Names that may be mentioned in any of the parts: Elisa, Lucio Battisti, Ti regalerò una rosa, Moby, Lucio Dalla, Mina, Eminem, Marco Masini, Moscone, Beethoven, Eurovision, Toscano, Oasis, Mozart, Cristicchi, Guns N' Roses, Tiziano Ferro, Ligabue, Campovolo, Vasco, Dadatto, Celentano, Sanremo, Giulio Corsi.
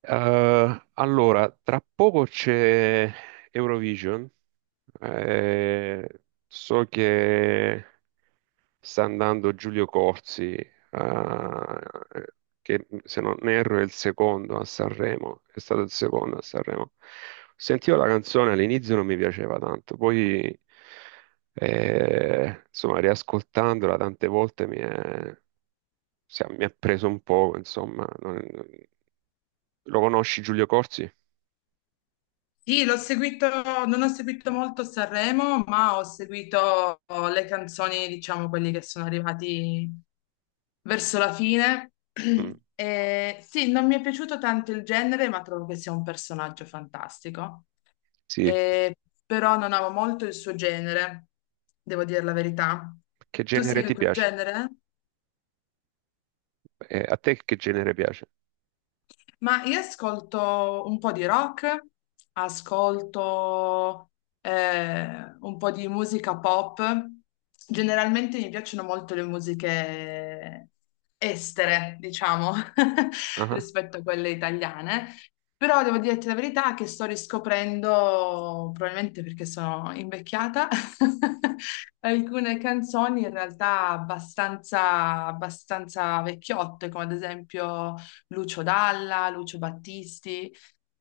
Allora, tra poco c'è Eurovision. Eh, so che sta andando Giulio Corsi, che se non erro è il secondo a Sanremo, è stato il secondo a Sanremo. Sentivo la canzone, all'inizio non mi piaceva tanto, poi insomma, riascoltandola tante volte mi è, mi ha preso un po', insomma. Lo conosci Giulio Corsi? Sì, l'ho seguito, non ho seguito molto Sanremo, ma ho seguito le canzoni, diciamo, quelli che sono arrivati verso la fine. Mm, E sì, non mi è piaciuto tanto il genere, ma trovo che sia un personaggio fantastico. sì. E- Però non amo molto il suo genere, devo dire la verità. Che Tu genere segui ti quel piace? genere? A te che genere piace? Ma io ascolto un po' di rock, ascolto un po' di musica pop. Generalmente mi piacciono molto le musiche estere, diciamo, Ah, rispetto a quelle italiane. Però devo dirti la verità che sto riscoprendo, probabilmente perché sono invecchiata, alcune canzoni in realtà abbastanza, abbastanza vecchiotte, come ad esempio. Lucio Dalla, Lucio Battisti,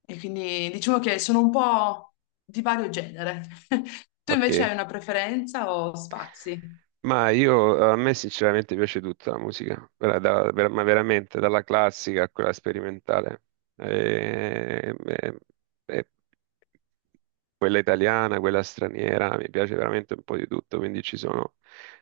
e quindi diciamo che sono un po' di vario genere. Tu invece ok. hai una preferenza o spazi? Ma io, a me sinceramente piace tutta la musica, ma veramente, dalla classica a quella sperimentale. Eh, eh, eh, Quella italiana, quella straniera, mi piace veramente un po' di tutto, quindi ci sono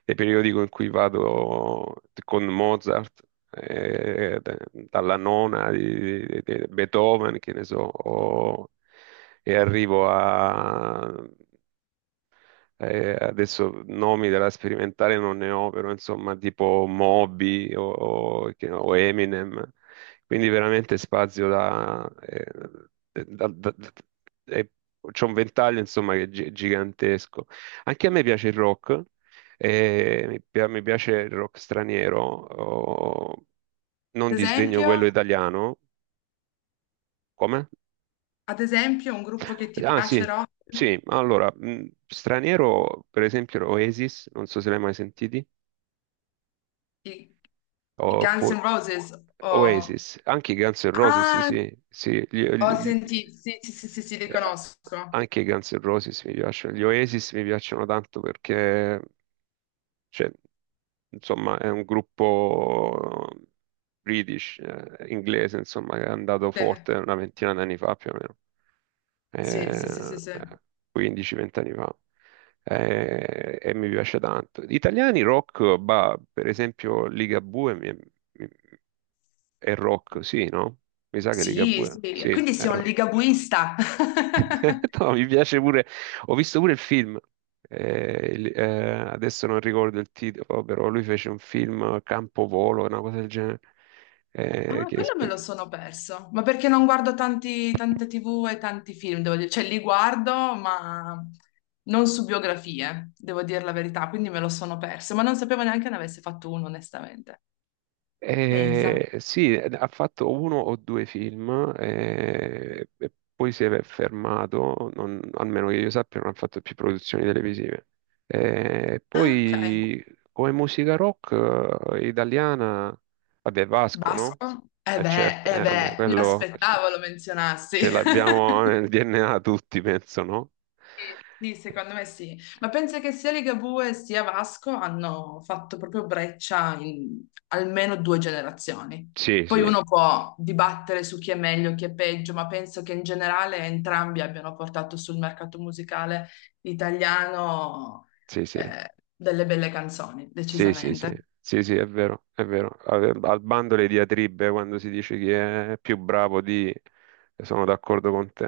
dei periodi in cui vado con Mozart, dalla nona di, di Beethoven, che ne so, e arrivo a adesso nomi della sperimentale non ne ho, però insomma tipo Moby o, o Eminem, quindi veramente spazio. Da- da- da- eh, C'è un ventaglio insomma che è gigantesco. Anche a me piace il rock, mi piace il rock straniero, oh, non Ad disdegno esempio, quello italiano. Come? ad esempio un gruppo che ti Ah piace sì, rock, sì, allora, straniero per esempio Oasis, non so se l'hai mai sentiti. i, i Guns N' Oppo- Roses, o... Oasis, anche i Guns N' Roses, sì, Ah, sì, sì, ho sentito, sì, sì, sì, sì, sì, li eh, conosco. anche i Guns N' Roses mi piacciono, gli Oasis mi piacciono tanto perché, cioè, insomma, è un gruppo British, inglese, insomma, che è andato forte una ventina d'anni fa più o Sì, sì, sì, sì, meno. sì. 15-20 anni fa, e mi piace tanto. Gli italiani rock, bah, per esempio Ligabue mi- è rock, sì, no? Mi sa che Sì, sì, Ligabue, sì. sì, Quindi è sei un rock. ligabuista. No, mi piace pure, ho visto pure il film, eh, il- eh, adesso non ricordo il titolo, però lui fece un film Campovolo, una cosa del genere. eh, Ah, che quello me lo spe- sono perso, ma perché non guardo tanti, tante TV e tanti film, devo dire, cioè li guardo, ma non su biografie, devo dire la verità, quindi me lo sono perso, ma non sapevo neanche ne avesse fatto uno, onestamente. Pensa. Sì, ha fatto uno o due film, e poi si è fermato, almeno che io sappia, non ha fatto più produzioni televisive. Ah, ok. Poi, come musica rock italiana, vabbè, Vasco, no? Basco? Eh certo, Eh vabbè, beh, mi quello, cioè, aspettavo lo cioè, menzionassi. ce l'abbiamo nel DNA tutti, penso, no? Sì, sì, Eh, secondo me sì. Ma penso che sia Ligabue sia Vasco hanno fatto proprio breccia in almeno due generazioni. sì, Poi sì, uno può dibattere su chi è meglio, chi è peggio, ma penso che in generale entrambi abbiano portato sul mercato musicale italiano sì, sì. Delle belle canzoni, Sì, sì, sì, decisamente. sì, sì, è vero, è vero. Al bando le diatribe quando si dice chi è più bravo di. Sono d'accordo con te,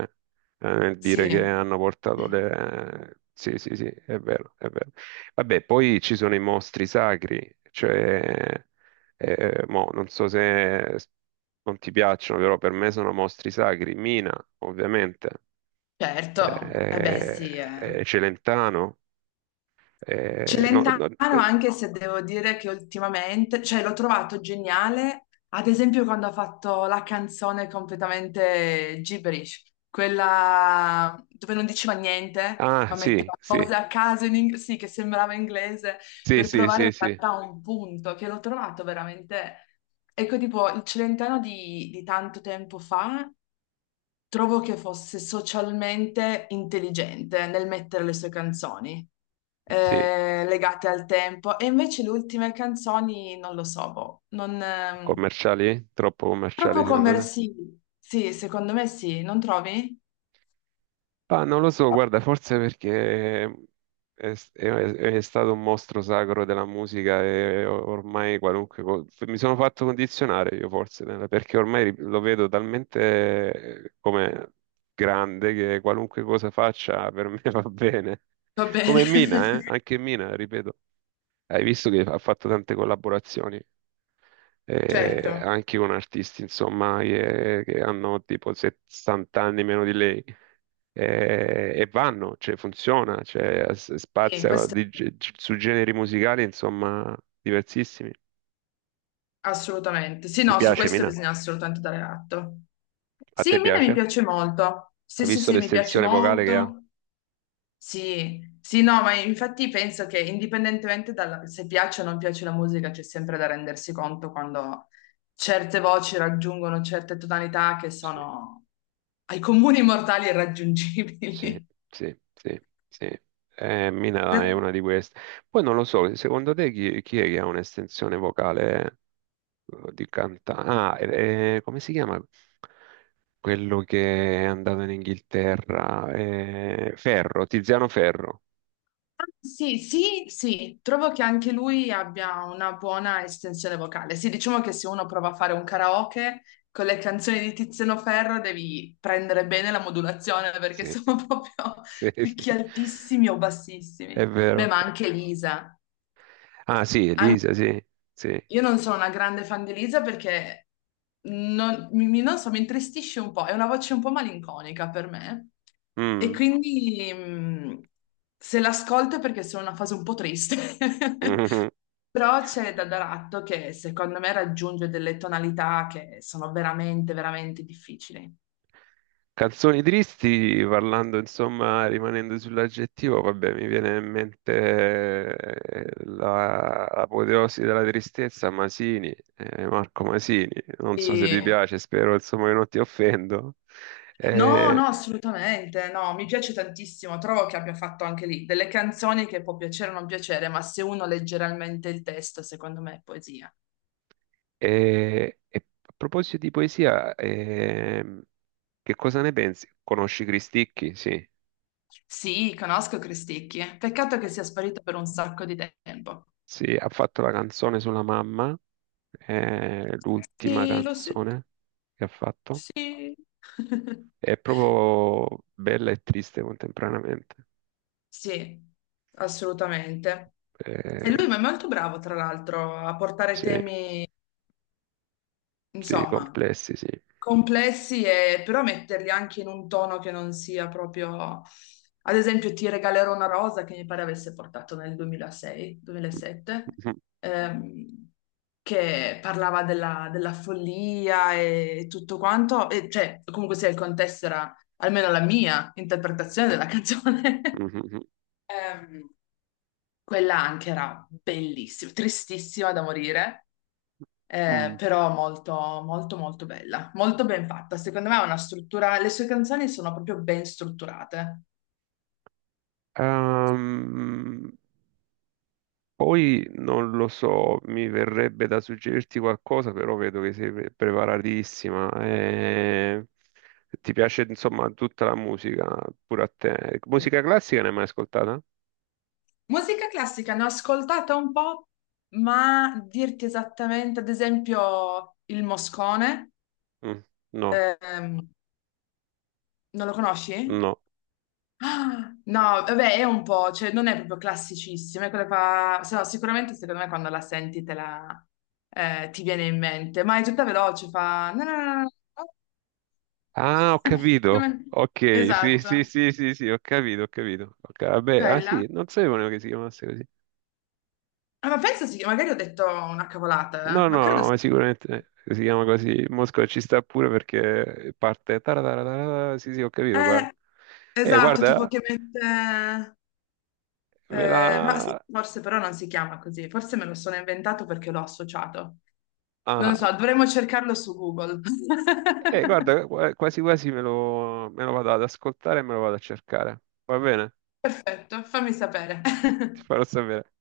nel dire che Sì, hanno portato le. Sì, sì, sì, è vero, è vero. Vabbè, poi ci sono i mostri sacri, cioè. eh, Non so se non ti piacciono, però per me sono mostri sacri. Mina, ovviamente, certo. Eh beh, eh, sì. Eh. Celentano. eh, no- Celentano, no- eh, anche se devo dire che ultimamente, cioè l'ho trovato geniale, ad esempio quando ha fatto la canzone completamente gibberish, quella dove non diceva niente, Ah, ma metteva sì, sì. cose a caso sì, che sembrava inglese, Sì, per sì, provare in sì, sì, realtà un punto, che l'ho trovato veramente... Ecco, tipo, il Celentano di tanto tempo fa trovo che fosse socialmente intelligente nel mettere le sue canzoni sì. Legate al tempo, e invece le ultime canzoni non lo so, boh, non, Commerciali? Troppo troppo commerciali secondo te? commerciali. Sì, secondo me sì, non trovi? Ah, non lo so, guarda, forse perché è stato un mostro sacro della musica e ormai qualunque cosa. Mi sono fatto condizionare io, forse, perché ormai lo vedo talmente come grande che qualunque cosa faccia per me va bene. Va bene. Come Mina, eh? Anche Mina, ripeto. Hai visto che ha fatto tante collaborazioni? Certo, Anche con artisti, insomma, che hanno tipo 70 anni meno di lei. E vanno, cioè funziona, cioè, sì, spazia questo su generi musicali, insomma, diversissimi. assolutamente. Sì, Ti no, su piace, questo Mina? bisogna assolutamente dare atto. A Sì, te Mina mi piace? piace molto. Sì, Hai sì, visto sì, mi piace l'estensione vocale che ha? molto. Sì, sì, no, ma infatti penso che indipendentemente dalla, se piace o non piace la musica, c'è sempre da rendersi conto quando certe voci raggiungono certe tonalità che Sì, sono ai comuni mortali sì, irraggiungibili. sì, sì, sì. Mina è una di queste. Poi non lo so, secondo te chi è che ha un'estensione vocale? Di cantante. Ah, come si chiama? Quello che è andato in Inghilterra, Ferro, Tiziano Ferro. Sì, sì, sì, trovo che anche lui abbia una buona estensione vocale. Sì, diciamo che se uno prova a fare un karaoke con le canzoni di Tiziano Ferro devi prendere bene la modulazione perché Sì, sono proprio sì, sì, picchi altissimi o bassissimi. è Beh, vero. ma anche Lisa. Ah, sì, Elisa, sì, sì. Io non sono una grande fan di Elisa perché non so, mi intristisce un po', è una voce un po' malinconica per me e Mm. quindi se l'ascolto è perché sono in una fase un po' triste. Però c'è Dadatto che secondo me raggiunge delle tonalità che sono veramente, veramente difficili. Canzoni tristi, parlando insomma, rimanendo sull'aggettivo, vabbè, mi viene in mente l'apoteosi della tristezza, Masini, Marco Masini, non so se ti E piace, spero insomma che non ti offendo. no, Eh, no, assolutamente, no, mi piace tantissimo, trovo che abbia fatto anche lì delle canzoni che può piacere o non piacere, ma se uno legge realmente il testo, secondo me è poesia. E a proposito di poesia, che cosa ne pensi? Conosci Cristicchi? Sì, Sì, conosco Cristicchi, peccato che sia sparito per un sacco di tempo. sì, ha fatto la canzone sulla mamma, l'ultima Sì, lo senti, canzone che ha fatto. sì. È proprio bella e triste contemporaneamente. Sì, assolutamente. E Eh, lui ma è molto bravo, tra l'altro, a portare sì, temi, sì, insomma, complessi, sì. complessi, e però metterli anche in un tono che non sia proprio... Ad esempio, Ti regalerò una rosa che mi pare avesse portato nel 2006, 2007, Mhm, ehm, che parlava della follia e tutto quanto, e cioè comunque sia il contesto era almeno la mia interpretazione della canzone. mhm, Ehm, quella anche era bellissima, tristissima da morire, mhm. però molto, molto, molto bella, molto ben fatta. Secondo me ha una struttura, le sue canzoni sono proprio ben strutturate. Ehm, Poi non lo so, mi verrebbe da suggerirti qualcosa, però vedo che sei preparatissima. Ti piace, insomma, tutta la musica, pure a te. Sì. Musica classica ne hai mai ascoltata? Musica classica ne ho ascoltata un po', ma dirti esattamente, ad esempio, il Moscone, Mm, no, ehm, non lo conosci? no. Ah, no, vabbè, è un po', cioè non è proprio classicissimo, è quello che fa... Se no, sicuramente secondo me quando la senti te la, ti viene in mente, ma è tutta veloce, fa... no, no, no, no, no, no, Ah, ho Io capito. me- Ok, sì, esatto, sì, sì, sì, sì, ho capito, ho capito. Ok, vabbè, ah quella. sì, non sapevo neanche che si chiamasse così. Ah, ma pensa sì, magari ho detto una cavolata, No, ma no, credo no, sì. ma sicuramente si chiama così. Mosca ci sta pure perché parte, tarararara. Sì, sì, ho capito, Eh, guarda. Esatto, tipo Guarda, che mette... me la. Ma sì, forse però non si chiama così, forse me lo sono inventato perché l'ho associato. Non lo Ah, so, dovremmo cercarlo su Google. Guarda, quasi quasi me lo vado ad ascoltare e me lo vado a cercare. Va bene? Perfetto, fammi sapere. Ti farò sapere.